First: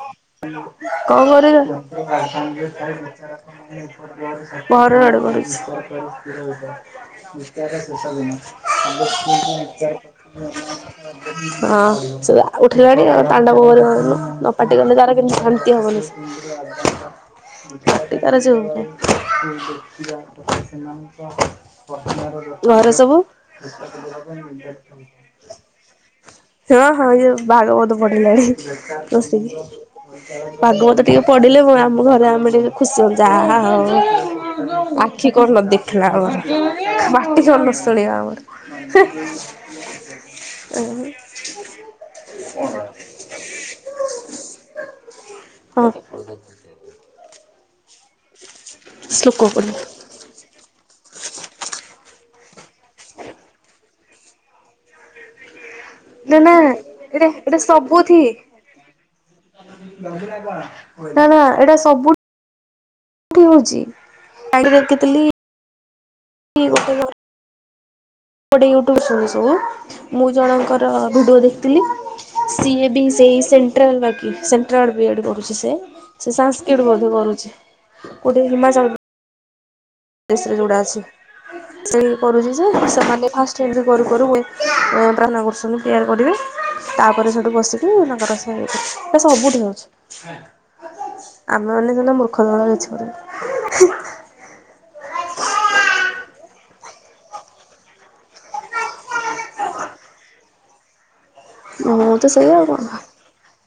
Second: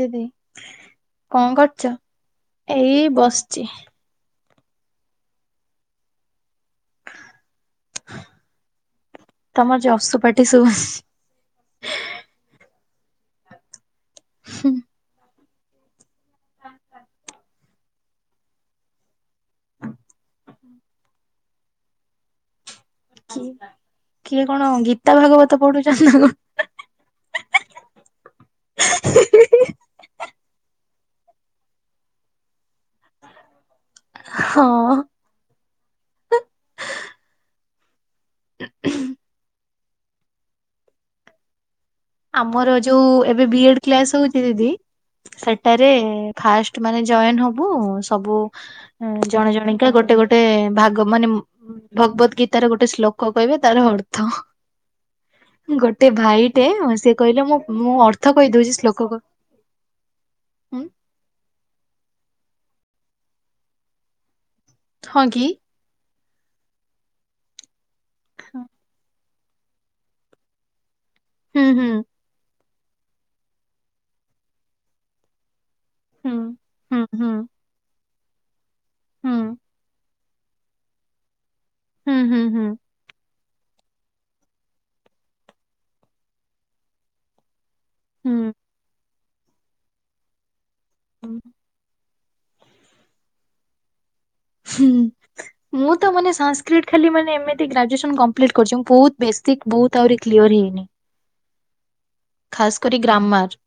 ଦିଦି ଏଇ ବସିଛି କରୁଛ? ମରଡ଼ କରୁଛି। ତମର ଯଶୁପାଟି ଶୁଭୁଛି। ଦିନ ହଁ ସେ ଉଠିଲାଣି ତାଣ୍ଡବ କରିବ ଏବେ ନ ପାଟି କଲେ ତାର କିନ୍ତୁ ଶାନ୍ତି ହବନି ସେ। ପାଟି ତାର ଚୁପ୍ ନାହିଁ। କି କିଏ କଣ ଗୀତା ଭାଗବତ ପଢୁଛନ୍ତି? ହଁ ହଁ ଇଏ ଭାଗବତ ପଢିଲାଣି। ଭାଗବତ ଟିକେ ପଢିଲେ ମୁ ଆମ ଘରେ ଆମେ ଟିକେ ଖୁସି ହୋଉ ଯାହା ହୋଉ ହଁ ଆଖି କଣ ନ ଦେଖିଲା ଆମର ମାଟି ତଳିଆ ଆମର ଆମର ଯୋଉ ଏବେ ବି ଏଡ କ୍ଲାସ ହଉଛି ଦିଦି ସେଟାରେ ଫାଷ୍ଟ ମାନେ ଜଏନ ହବୁ ସବୁ ଶ୍ଲୋକ ଜଣେ ପଢ଼। ଜଣିକା ଗୋଟେ ଗୋଟେ ଗୋଟେ ଭାଗ ମାନେ ଭଗବତ ଗୀତାରେ ଗୋଟେ ଶ୍ଳୋକ କହିବେ ତାର ଅର୍ଥ ଗୋଟେ ନା ନା ଭାଇଟେ ସେ ଏଇଟା କହିଲା ଏଇଟା ମୁଁ ମୁଁ ସବୁଥି ଅର୍ଥ କହିଦଉଛି ଶ୍ଳୋକକୁ ନା ନା ଏଇଟା ସବୁ ଠିକି ଅଛି। ହଁ [unintelligible] କି ଗୋଟେ ୟୁଟ୍ୟୁବ ସଲ ସବୁ ମୁଁ ଜଣଙ୍କର ଭିଡ଼ିଓ ହୁଁ ଦେଖିଥିଲି। ହୁଁ ସିଏ ବି ସେ ସେଟାଲ ବାକି ସେଟାଲ ଵ ଏ ଡ଼ ପଢୁଛି ସେ। ହୁଁ ସେ ସାସ୍କିଟ ହୁଁ ବୋ ହୁଁ କରୁଛି ଗୋଟେ ହିମାଚଳ ହୁଁ। ରେ ଯୋଡା ଅଛି ସେଇ ହୁଁ ହୁଁ କରୁଛି ହୁଁ ଯେ ସେମାନେ ଫାଷ୍ଟ ସେମିତି କରୁ କରୁ ହୁଏ ପ୍ରାର୍ନା କରୁସଛନ୍ତି ପ୍ରୟାର କରିବେ ତାପରେ ସେଇଠୁ ବସିକି ଙ୍କ ହୁଁ ର ସବୁଠି ହଉଛି ଆମେ ମାନେ ହେଲା [unintelligible] ହୁଁ। ମୁଁ ତ ମାନେ ସଂସ୍କ୍ରଟ ଖାଲି ମାନେ ଏମିତି ଗ୍ରାଜୁଏସନ କମ୍ପ୍ଲିଟ୍ କରିଛି ମୁଁ ବହୁତ ବେସିକ୍ ବହୁତ ଆହୁରି କ୍ଲିୟର ହେଇନି। ମୁଁ ତ ସେଇଆ ଆଉ ଖାସ କରି କଣ ଗ୍ରାମାର।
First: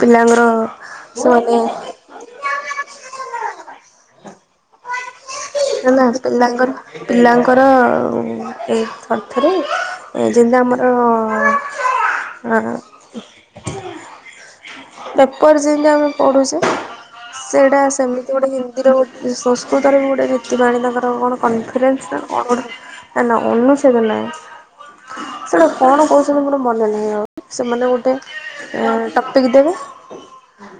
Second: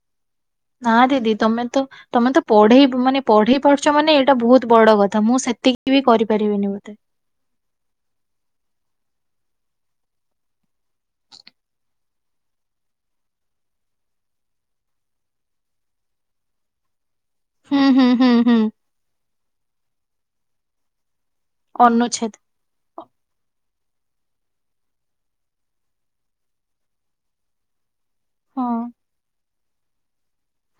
ପିଲାଙ୍କର ନା ଦିଦି ସେମାନେ ତମେ ତ ତମେ ତ ପଢେଇ ମାନେ ପଢେଇ ପାରୁଛ ମାନେ ଏଇଟା ବହୁତ ବଡ କଥା ମୁଁ ସେ ହେଲା ପିଲାଙ୍କର ପିଲାଙ୍କର ଏ ଥରେ ଥରେ ଯେମିତି ଆମର ଆଁ। ପେପର ଯେମିତି ଆମେ ପଢୁଛେ ସେଇଟା ହୁଁ ହୁଁ ସେମିତି ହୁଁ ଗୋଟେ ହୁଁ ହିନ୍ଦୀରେ ଗୋଟେ ସଂସ୍କୃତରେ ବି ଗୋଟେ ଜୀତିିବାଣୀ ତାଙ୍କର କଣ କନଫିଡେନ୍ସ ନା ଅନୁଚ୍ଛେଦ କଣ ଗୋଟେ ନା ନା ଅନୁଛେଦ ନାହିଁ। ସେଇଟା କଣ କହୁଛନ୍ତି ମୋଟେ ମନେ ନାହିଁ ଆଉ ସେମାନେ ଗୋଟେ ହଁ ଏ ଦେଇ ଦେବେ।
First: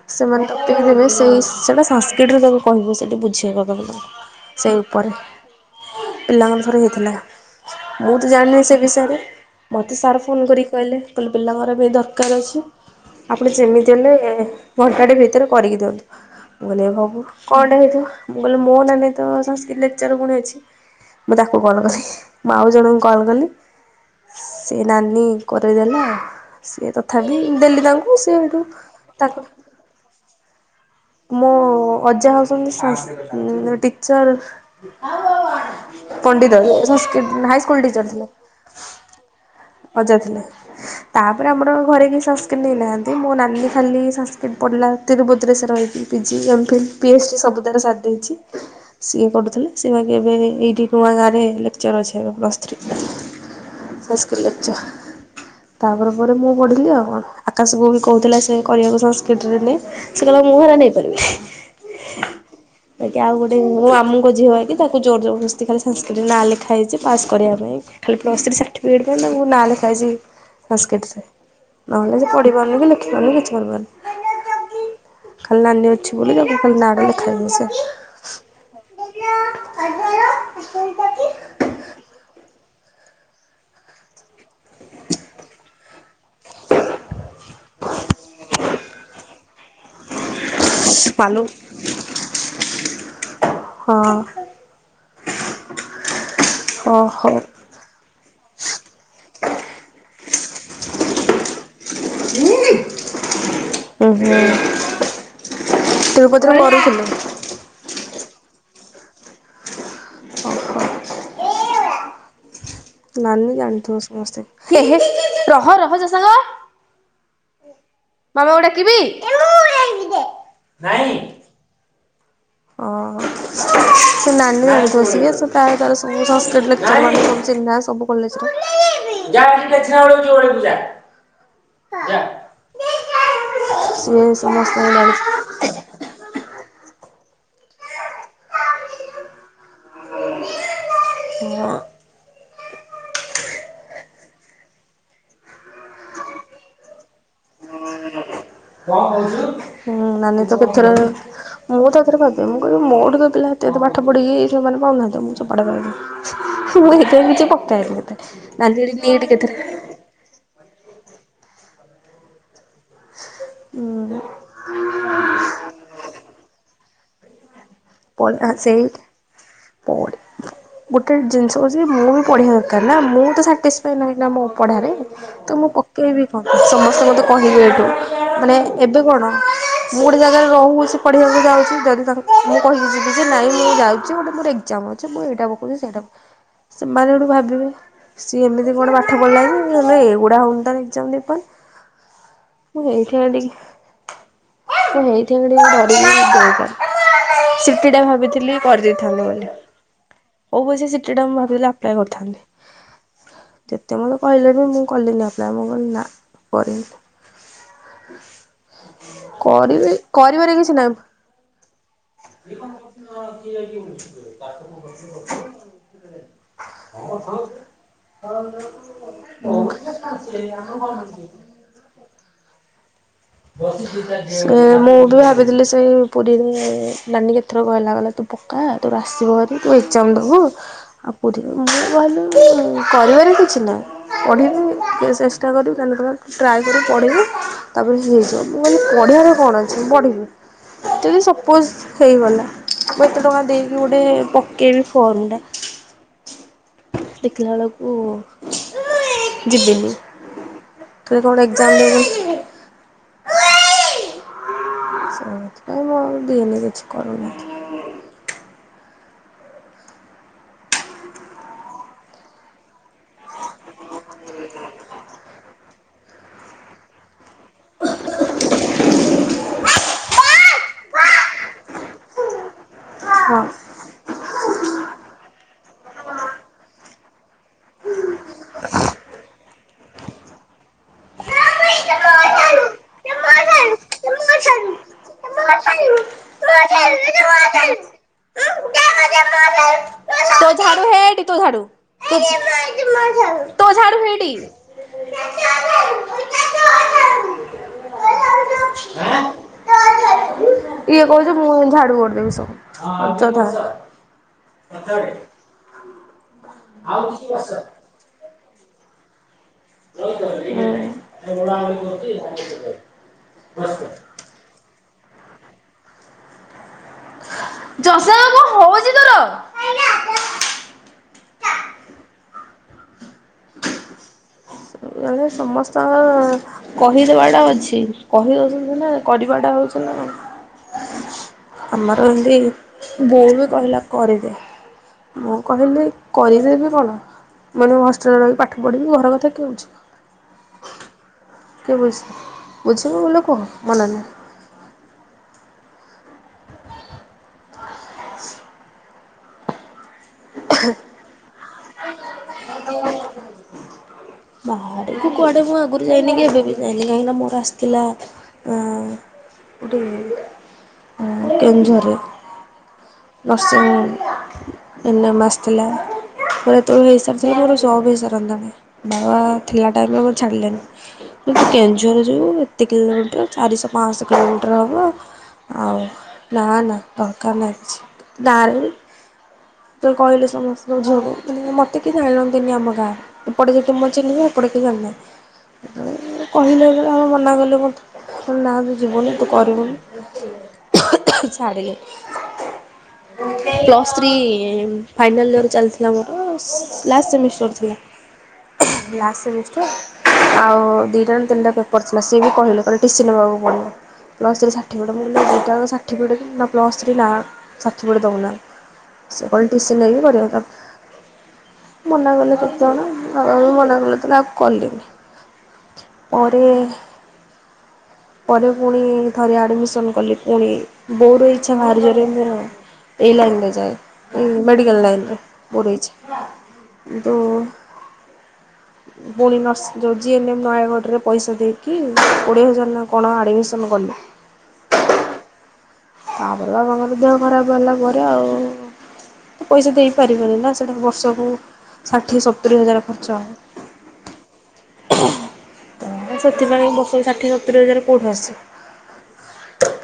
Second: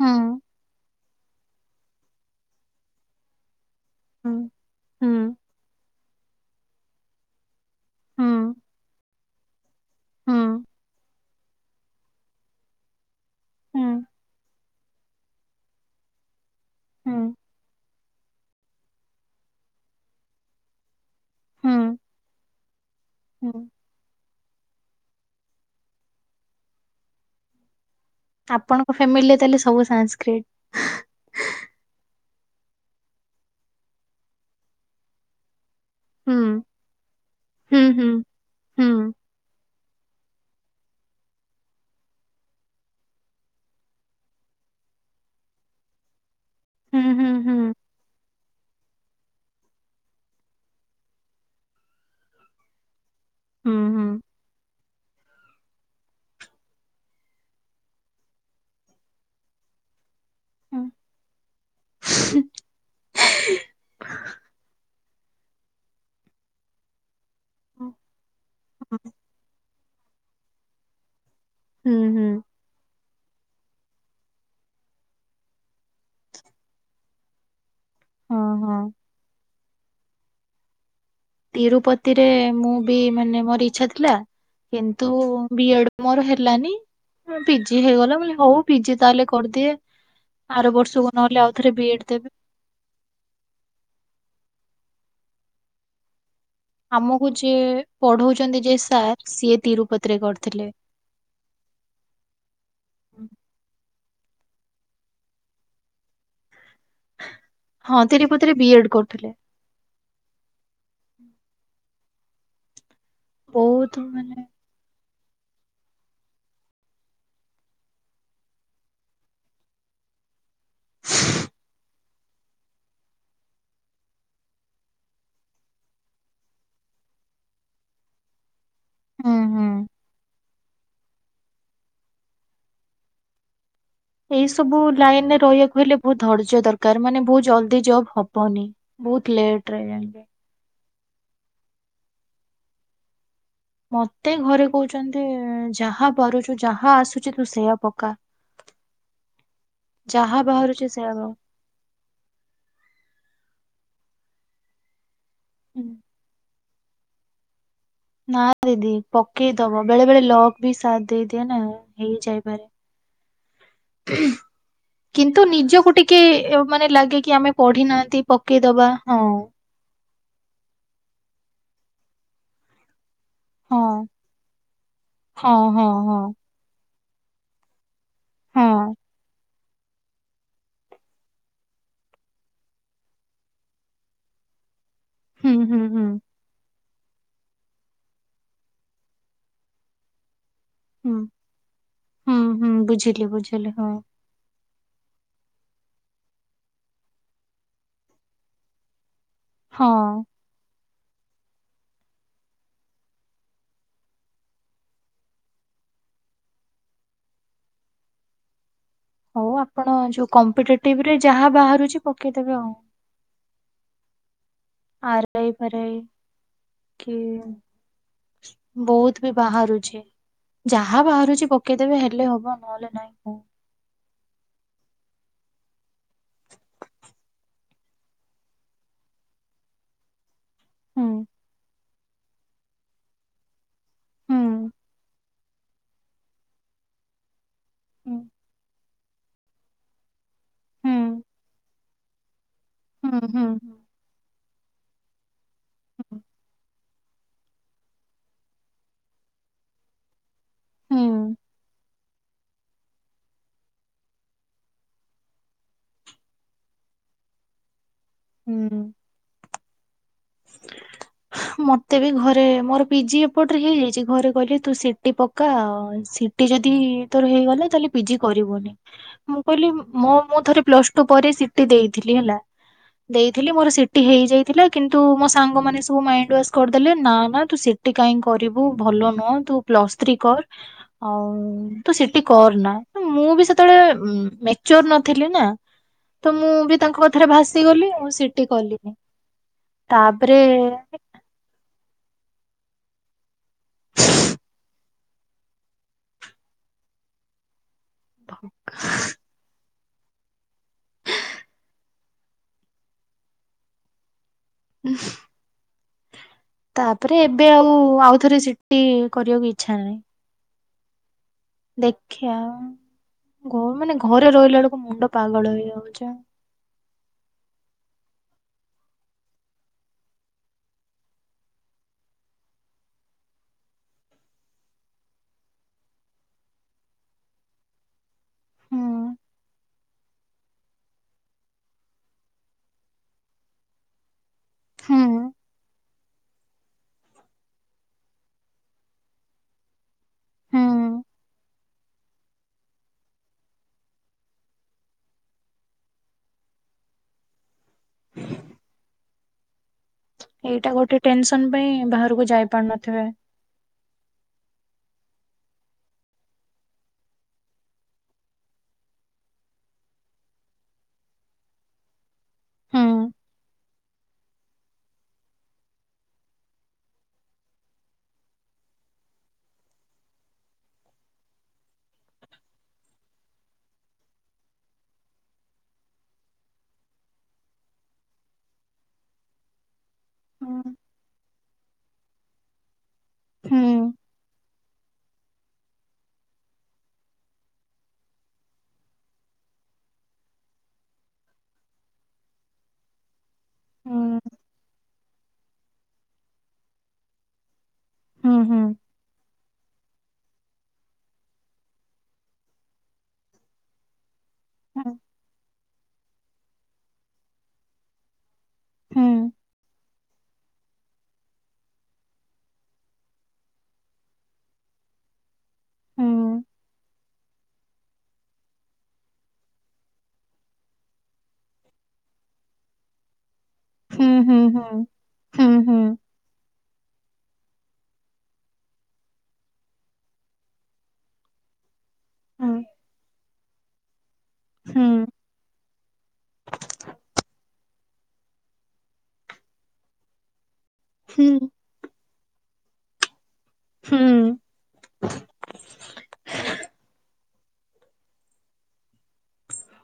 ହୁଁ ସେମାନେ ଟପିକି ଦେବେ ସେଇ ସେଟା ସାସ୍କୃତିରେ ତାକୁ କହିବୁ ସେଇଠି ବୁଝେଇବା କବ ହୁଁ ସେଇ ଉପରେ ହୁଁ ପିଲାଙ୍କ ଥରେ ହେଇଥିଲା। ମୁଁ ତ ହୁଁ ଜାଣିନି ସେ ବିଷୟରେ ମତେ ସାର୍ ଫୋନ ହୁଁ କରି କହିଲେ କହିଲେ ପିଲାଙ୍କର ବି ଦରକାର। ଦରକାର ଅଛି ଆପଣ ହୁଁ ଯେମିତି ହେଲେ ଘଣ୍ଟାଟେ ଭିତରେ କରିକି ଦିଅନ୍ତୁ। ମୁଁ କହିଲି ହୁଁ ହୋଉ କଣ ଟେ ହେଇଥିବ। ମୁଁ କହିଲେ ମୋ ନାନଲେ ତ ସଂସ୍କତ ଲେକ୍ଚର ପୁଣି ଅଛି ମୁଁ ତାକୁ କଲ ହୁଁ କଲି ମୁଁ ଆଉ ଜଣ କରଦେଲି। ହୁଁ ସେ ନାନୀ କରେଇଦେଲା ସିଏ ତଥାପି ଦେଲି ତାଙ୍କୁ ସିଏ ହେଠୁ ଆପଣଙ୍କ ଫ୍ୟାମିଲି ରେ ତାଙ୍କ ତାହେଲେ ସବୁ ଶାକ୍ରି ମୋ ଅଜା ହଉଛନ୍ତି ସା ଟିଚର ହୁଁ ପଣ୍ଡିତ ସାନକ୍ରି ହୁଁ ହାଇସ୍କୁଲ ଟିଚର ହୁଁ ଥିଲେ ହୁଁ ଅଜା ଥିଲେ। ତାପରେ ଆମର ଘରେ କି ସଂସ୍କତ ନେଇନାହାନ୍ତି ମୋ ନାନୀ ଖାଲି ସଂସ୍କତ ପଡିଲା ତିରୁଭଦ୍ର ସେ ରହି ପିଜିି ଏମ୍ଫିଲ୍ ହୁଁ ପି ଏଚ ହୁଁ ଡ଼ି ହୁଁ ସବୁଥିରେ ହୁଁ ସାରି ଦେଇଛି। ସିଏ କରୁଥିଲେ ସିଏ ବାକି ଏବେଇଏ ଗାଁରେ ଲେଚର ଅଛନ୍ତି ପ୍ଲଥ୍ରୀ ରେ। ହୁଁ ହାଇସ୍କୁଲ ଲେକଚର। ତାପ ପରେ ପରେ ମୁଁ ପଢ଼ିଲି ଆଉ କଣ ଆକାଶକୁବି କହୁଥିଲା ସେ କରିବାକୁ ସଂସ୍କୃତିରେ ନେଇ ସେ କହିଲା ମୁଁ ହେରା ହୁଁ ନେଇପାରିବିନି। ବାକି ଆଉ ଗୋଟେ ମୋ ମାମୁଁ ଙ୍କ ଝିଅ ହେମିତି ତାକୁ ଜୋର ଜରଦସ୍ତି ଖାଲି ସଂସ୍କୃତ ନାଁ ଲେଖା ହେଇଛି ପାସ୍ କରିବା ହୁଁ ପାଇଁ। ପ୍ଲସଥୀ ସାର୍ଟିଫିକେଟ ପାଇଁ ତାଙ୍କୁ ନାଁ ଲେଖା ହେଇଛି ସଂସ୍କୃତିରେ। ହୁଁ ନହେଲେ ସେ ହୁଁ ପଢିପାରୁନି କି ଲେଖିପାରୁନି କିଛି କରିପାରୁନି। ଖାଲି ନାନୀ ଅଛି ବୋଲି ତାକୁ ଖାଲି ନାଟା ଲେଖାଯାଇଛି। ହଁ ହଁ [unintelligible] ତିରୁପତିରେ ମୁଁ ବି ମାନେ ମୋର ଇଚ୍ଛା ଥିଲା। କିନ୍ତୁ ବି ଏଡ ମୋର ହେଲାନି। ପିଜି ହେଇଗଲା ବୋଲି ହଉ ପିଜି ତାହେଲେ କରିଦିଏ। ଆର ବର୍ଷକୁ ମାଲୋ ନହେଲେ ଆଉ ଥରେ ବି ଏ ଡ୍ ଦେବେ। ହଁ। ଓ ଆମକୁ ହଉ ଯିଏ ପଢଉଚନ୍ତି ଯିଏ ସାର୍ ସିଏ ତିରୁପତି ରେ କରିଥିଲେ। ଓହୋ। ତିରୁପତିରେ କରିଥିଲେ। ହଁ ତିରୁପତିରେ ବି ଏ ଡ୍ କରୁଥୁଲେ। ଓ ହୋ। ନାନୀ ଜାଣିଥିବେ ବହୁତ ସମସ୍ତେ ମାନେ ଏହେ ରହ ରହ ଜା ସାଙ୍ଗ। ମାମା କୁ ଡାକିବି? ଓହୋ ସେ ନାନୀ [unintelligible] ସେ ତାର ତାର ସବୁ ସାନସ୍କ୍ରିଟ ଲେକଚର୍ ମାନଙ୍କର ଚିହ୍ନା ସବୁ। କଲେଜ୍ ଟା। ହୁଁ ହୁଁ। [inaudible] ଏଇ ସବୁ ସମସ୍ତଙ୍କୁ ଜାଣିଛି ଲାଇନ ରେ ରହିବାକୁ ହେଲେ ବହୁତ ଧୈର୍ଯ୍ୟ ଦରକାର ମାନେ ବହୁତ ଜଲଦି ଜବ୍ ହବନି ବହୁତ ଲେଟ ରେ ଜାଣିବେ। [inaudible] ମତେ ଘରେ କହୁଚନ୍ତି ଯାହା ପାରୁଚୁ ଯାହା ଆସୁଚି ତୁ ସେୟା ପକା। ହୁଁ ଯାହା ନାନୀ ତ ବାହାରୁଛି ସେଇଆ ପକା। [unintelligible] ମୁଁ ତ ଏଥରେ ଭାବେ ମୁଁ କହିବି ମୋ ଠୁ ତ ପିଲା ଏତେ ଏତେ ପାଠ ପଢ଼ିକି ସେମାନେ ପାଉନାହାନ୍ତି ମୁଁ ଚୋପା ଟେ ହୁଁ, ପାଇବି ମୁଁ ହେଇଥିପାଇଁ କିଛି ପକାଏନି ହେତେ ନା ଦିଦି [unintelligible] ନିଟ୍ କେଥିରେ ପକେଇଦବ ବେଳେ ବେଳେ ଲକ୍ ବି ସାଦ ଦେଇଦିଏ ନା ହେଇ ଯାଇପାରେ। [unintelligible] ହୁଁ କିନ୍ତୁ ନିଜକୁ ଟିକେ ମାନେ ଲାଗେ କି ଆମେ ପଢି ନାହା [unintelligible] ସେଇ ପଡି ଗୋଟେ ଜିନିଷ ହଉଚି ମୁଁ ବି ପଢିବା ଦରକାର ନା ମୁଁ ତ ସା ହଁ ଟିସ୍ପାଏ ନାହିଁ ନା ମୋ ପଢାରେ ତ ହଁ ମୁଁ ହଁ ହଁ ପକେଇବି କଣ? ସମସ୍ତେ ମତେ କହିବେ ଏଇଠୁ ମାନେ ହଁ ଏବେ କଣ ମୁଁ ଗୋଟେ ଜାଗାରେ ରହୁଚି ପଢିବାକୁ ଯାଉଚି ଯଦି ତା [inaudible] କହିକି ଯିବି ଯେ ନାଇଁ ମୁଁ ଯାଉଚି ଗୋଟେ ମୋର ଏଗଜାମ୍ ଅଛି ମୁଁ ଏଇଟା ହୁଁ ପକଉଚି ହୁଁ ସେଇଟା ହୁଁ। ସେମାନେ ହେଉଠୁ ଭାବିବେ ସିଏ ଏମିତି କଣ ପାଠ ପଢ଼ିଲାକି ମାନେ ଏଗୁଡ଼ା ହଉନି ତା [unintelligible] [unintelligible] ହୁଁ ହୁଁ ହୁଁ ହେଉଥିବ ବୁଝିଲି ଟିକେ ବୁଝିଲି ହଁ ସେ ହେଇଥିବ କି ଟିକେ ଡରିକି ଦେଇପାରୁନି। ସି ଟି ଟା ଭାବିଥିଲି କରିଦେଇଥାନ୍ତି ବୋଲି। ହଁ। ହଉ ପଛେ ସି ଟି ଟା ମୁଁ ଭାବିଲି ଆପ୍ଲାଏ କରିଥାନ୍ତି। ଯେତେବେଳେ କହିଲେ ବି ମୁଁ କଲିନି ଅପ୍ଲାଏ ମୁଁ କହିଲି ନା କରି ହଉ ଆପଣ କରିବି ଯୋଉ କରିବାରେ କିଛି ନାଇଁ। କମ୍ପିଟେଟିଭ ରେ ଯାହା ବାହାରୁଚି। ଆରାଇ ଫାରାଇ [unintelligible] କି ବହୁତ ବି [unintelligible] ପକେଇଦେବି ହେଲେ ହବ ନହେଲେ ନାଇଁ ହଉ। ସେ ମୁଁ ବି ଭାବିଥିଲି ସେଇ ପୁରୀ ରେ ନାନୀ କେଥର କହିଲା କଇଲା ତୁ ପକା ତୋର ଆସିବ ହେରୀ ତୁ ଏଗଜାମ୍ ଦବୁ ହୁଁ ଆଉ ପୁରୀରେ ମୁଁ ଭାବିଲି [inaudible] କରିବାର କିଛି ନାଇଁ। ପଢ଼ିବୁ ହୁଁ ଚେ-ଚେଷ୍ଟା କରିବୁ ତାଲେ ତୋର ଟ୍ରାଏ କରିବୁ ପଢ଼ିବୁ ତାପରେ ହୁଁ ହେଇଯିବ ମୁଁ କଇଲି ପଢ଼ିବାରେ କଣ ଅଛି ପଢ଼ିବି ହୁଁ ଯଦି ବି ସପୋଜ ହେଇଗଲା। ମୁଁ ହୁଁ ଏତେ ଟଙ୍କା ହୁଁ ଦେଇକି ଗୋଟେ ପକେଇବି ଫର୍ମ ଟା। ହୁଁ ଦେଖିଲା ବେଳକୁ ଯିବିନି। ହୁଁ ତୁ କଣ ଏଗଜାମ୍ [inaudible] ସେଇଥିପାଇଁ ମୁଁ ଆଉ ଦିଏନି କିଛି କରୁନଥି ହୁଁ ମତେ ବି ଘରେ ମୋର ପିଜି ଏପଟରେ ହେଇଯାଇଛି ଘରେ କହିଲେ ତୁ ସିଟି ପକା ଆଉ। ସିଟି ଯଦି ତୋର ହେଇଗଲା ତାହେଲେ ପିଜି କରିବୁନି। ମୁଁ କହିଲି ମ ମୁଁ ଥରେ ପ୍ଲସ ଟୁ ପରେ ସିଟି ଦେଇଥିଲି ହେଲା ହଁ। ଦେଇଥିଲି ମୋର ସିଟି ହେଇଯାଇଥିଲା କିନ୍ତୁ ତୁ ମୋ ସାଙ୍ଗମାନେ ସବୁ ମାଇଣ୍ଡ ୱାସ କରିଦେଲେ ନା ନା ତୁ ସିଟି କାଇଁ କରିବୁ ଭଲ ନୁହଁ ତୁ ପ୍ଲସ ଥ୍ରୀ କର ଆଉ ତୁ ସିଟି କରନା ମୁଁ ବି ସେତେବେଳେ ମେଚ୍ୱର ନଥିଲି ନା। ତ ମୁଁ ବି ତାଙ୍କ କଥାରେ ଭାସିଗଲି ଆଉ ସିଟି କଲିନି। [unintelligible] ତାପରେ ହେଇଠି ଥୋ ଝାଡୁ। ତ [unintelligible] ହଁ [inaudible] ହ [inaudible] କିଏ କହୁଛ ମୁଁ [unintelligible] ଝାଡୁ କରଦେବି ସବୁ ଅଯଥା ରେ [inaudible] ତାପରେ ଏବେ ଆଉ ଆଉଥରେ ଶିଟି କରିବାକୁ ଇଚ୍ଛା ନାହିଁ। ହୁଁ। ଦେଖିଆ ମାନେ ଘରେ ରହିଲା ବେଳକୁ ମୁଣ୍ଡ ପାଗଳ ହେଇଯାଉଚି। ଚଶମା କଣ ହଉଛି ତୋର ହ [unintelligible] ଘରେ ସମସ୍ତଙ୍କ କହିଦବାଟା ଅଛି କହି ଦଉଛନ୍ତି ହୁଁ ନା କରିବାଟା ହଉଛି ନା ଆମର ଏମତି ବୋଉ ବି କହିଲା କରିଦେ ହୁଁ ମୁଁ କହିଲି କରିଦେବି କଣ ମାନେ ମୁଁ ହଷ୍ଟେଲରେ ରହିିକି ପାଠ ପଢ଼ିବି ଘର କଥା କିଏ ବୁଝିବ। ହୁଁ କିଏ ବୁଝ ବୁଝିବ ବୋଲି କୁହ ମନା ନାହିଁ। ଏଇଟା ଗୋଟେ ଟେନସନ ପାଇଁ ବାହାରକୁ ଯାଇ ପାରୁନଥିବେ। [inaudible] ମୁଁ କୁଆଡ଼େ ମୁଁ ଆଗରୁ ଯାଇନି କି ଏବେ ବି ଯାଇନି କାହିଁକିନା ମୋର ଆସିଥିଲା ଆଁ [unintelligible] କେଉଁଝରରେ ହୁଁ ନୋସିଂ [unintelligible] ତିନି ମାସ ଥିଲା ମୋର ଏତେବେଳକୁ ହେଇସାରିଥିଲେ ମୋର ଯବ ହେଇସାରନ୍ତାଣି। ବାବା ମାମ ଥିଲା ଟାଇମରେ ମତେ ଛାଡିଲେନି। କେଉଁଝର ଯିବୁ ଏତେ କିଲୋମିଟର ଚାରିଶହ ପାଶହ କିଲୋମିଟର ହବ। ଆଉ ନା ନା ଦରକାର ନାଇଁ କିଛି ଗାଁରେ ତ କହିଲେ ହୁଁ ସମସ୍ତଙ୍କୁ ଭଉଣୀ ମୁ ମତେ କେଇ ଜାଣିନ୍ତିନି ଆମ ଗାଁ ଏପଟେ ହୁଁ ଯଦି ମୋ ଚିହ୍ନବା ଏପଟେ କେହି ଜାଣି ନାହାନ୍ତି କହିଲେ ଯେତେବେଳେ ଆମେ ମନା କଲୁ ବତ ନା ତୁ ଜୀବୁନି ତୁ କରିବୁନି ଛାଡିଲେନି [unintelligible] ପ୍ଲସ୍ ଥ୍ରୀ ଫାଇନାଲ୍ ଇୟର ଚାଲିଥିଲା ମୋର ଲାଷ୍ଟ ସେମିଷ୍ଟର ଥିଲା ହୁଁ ହୁଁ ଲାଷ୍ଟ ସେମିଷ୍ଟର ଆଉ ଦିଟା ନା ତିନିଟା ପେପର ଥିଲା ସିଏ ବି କହିଲେ ଟିସି ନେବାକୁ ପଡିବ। ପ୍ଲ ଥ୍ରି ହୁଁ ଷାଠିଫିକେଟ୍ ମୁ କଇଲି ଦିଇଟା ଙ୍କ ଶାଠିଫିକେଟ ପ୍ଲସ ଥ୍ରି ନାଁ ଷାଠିଫିକେଟ୍ ଦଉନା ହୁଁ ସେ କହୀଲେ ଟିସି ନେଇକି କରିବତ। ମନା କଲେ କେତେଜଣ ବାବା ବି ମନା କଲେ ଯେତେବଳେ ଆଉ କଲିନି ହୁଁ ପଢି ପରେ ପୁଣି ଥରେ ଆଡ଼ମିସନ୍ କଲେ ପୁଣି ବୋଉର ଇଚ୍ଛା ଭା ଜୋରେ ମୋର ଏଇ ଲାଇନ୍ ରେ ହୁଁ ଯାଏ। ହୁଁ ମେଡ଼ିକଲ ହୁଁ ହୁଁ ହୁଁ ଲାଇନ୍ରରେ। [unintelligible] ପୁଣି ନର୍ସ ଯେଉଁ ଜିଏନ୍ଏମ୍ ନୟାଗଡ଼ରେ ପଇସା ଦେଇକି କୋଡ଼ିଏ ହୁଁ ହଜାର ନା କଣ ଆଡ଼ମିସନ୍ କଲି। ହୁଁ ତାପରେ ବାବାଙ୍କର ଦେହ ଖରାପ ହେଲା ପରେ ଆଉ ତ ପଇସା ଦେଇପାରିବନି ନା। [unintelligible] ବର୍ଷକୁ ହୁଁ ଷାଠିଏ ସତୁରି ହଜାର ଖର୍ଚ୍ଚ ହୁଁ ହବ। ତ ସେଥିପାଇଁ ବର୍ଷ ଷାଠିଏ ସତୁରି ହଜାର କୋଉଠୁ ଆସବ।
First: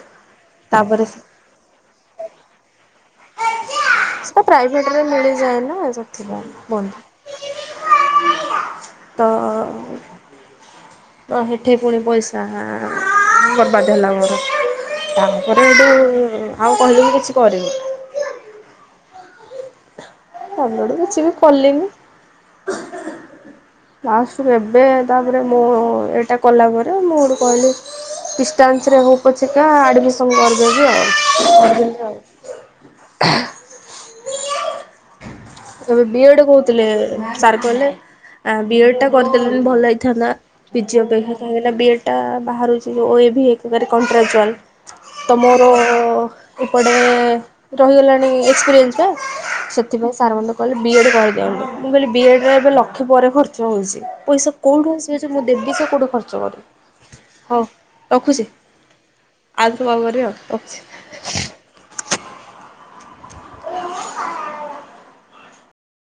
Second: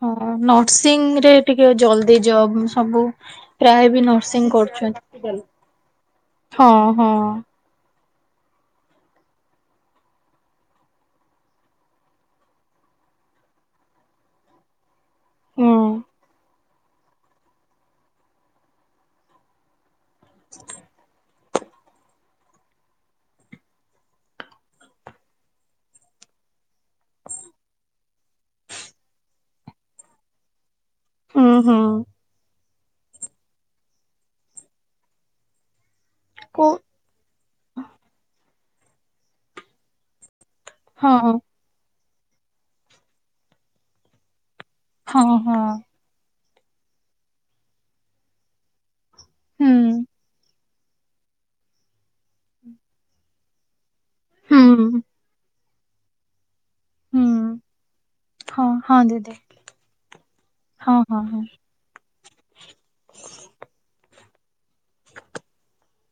ହଁ ନର୍ସିଂ ତାପରେ ରେ ଟିକେ ଜଲଦି ଜବ ସବୁ ପ୍ରାୟ ବି ନର୍ସିଂ କରୁଛନ୍ତି। ଥିଲା ବନ୍ଧୁ ହଁ ହଁ ତ ତ ହେଠେ ପୁଣି ପଇସା ବରବାଦ ହେଲା ମୋର। ତା ପରେ ହୁଁ ହେଠୁ ଆଉ କହିଲିନି କିଛି କରିବି [unintelligible] କିଛି ବି। କଲିିନି ଲାଷ୍ଟ କୁ ଏବେ ତାପରେ ମୋ ହଉ ଏଟା କଲା ପରେ ମୁଁ ହେଠୁ କହିଲି ଡିଷ୍ଟାନ୍ସ ରେ ହଉ ପଛକା ଆଡମିସନ କରିଦେବି ଆଉ। ହୁଁ ହୁଁ [unintelligible] ଏବେ ବି ଏଡ କୋଉ କରୁଥିଲି। ସାର୍ କହିଲେ ଆଁ ବି ଏଡ୍ ଟା କରିଦେଲୁନି ଭଲ ହେଇଥାନ୍ତା ପିଜି ହଁ ଅପେକ୍ଷା ସା ହେ ବି ଏଡ଼୍ ଟା ବାହାରୁଛି ଓ ଏ ଭି ଏକକରେ କଣ୍ଟ୍ରାଚୁଆଲ ହଁ ତ ହଁ ମୋରୋ ଏପଟେ ରହିଗଲାଣି ଏକ୍ସପିରିଏନ୍ସ ପା ହୁଁ ସେଥିପାଇଁ ସାର୍ ମାନେ କହିଲେ ବିଏଡ୍ କରିଦିଅନ୍ତୁ ମୁଁ କହିଲି ବିଏଡ ରେ ଏବେ ଲକ୍ଷ ପରେ ଖର୍ଚ୍ଚଉଛି ପଇସା କଉଠୁ ହୁଁ ଆସ ପଇସା ମୁଁ ଦେବି ସେ କୋଉଠି ଖର୍ଚ୍ଚ କରିବି। ହୁଁ ହଉ ରଖୁଛି ହଁ ହଁ ଦିଦି ଆଉ [unintelligible] ରଖୁଛି। ହଁ ହଁ ହଁ।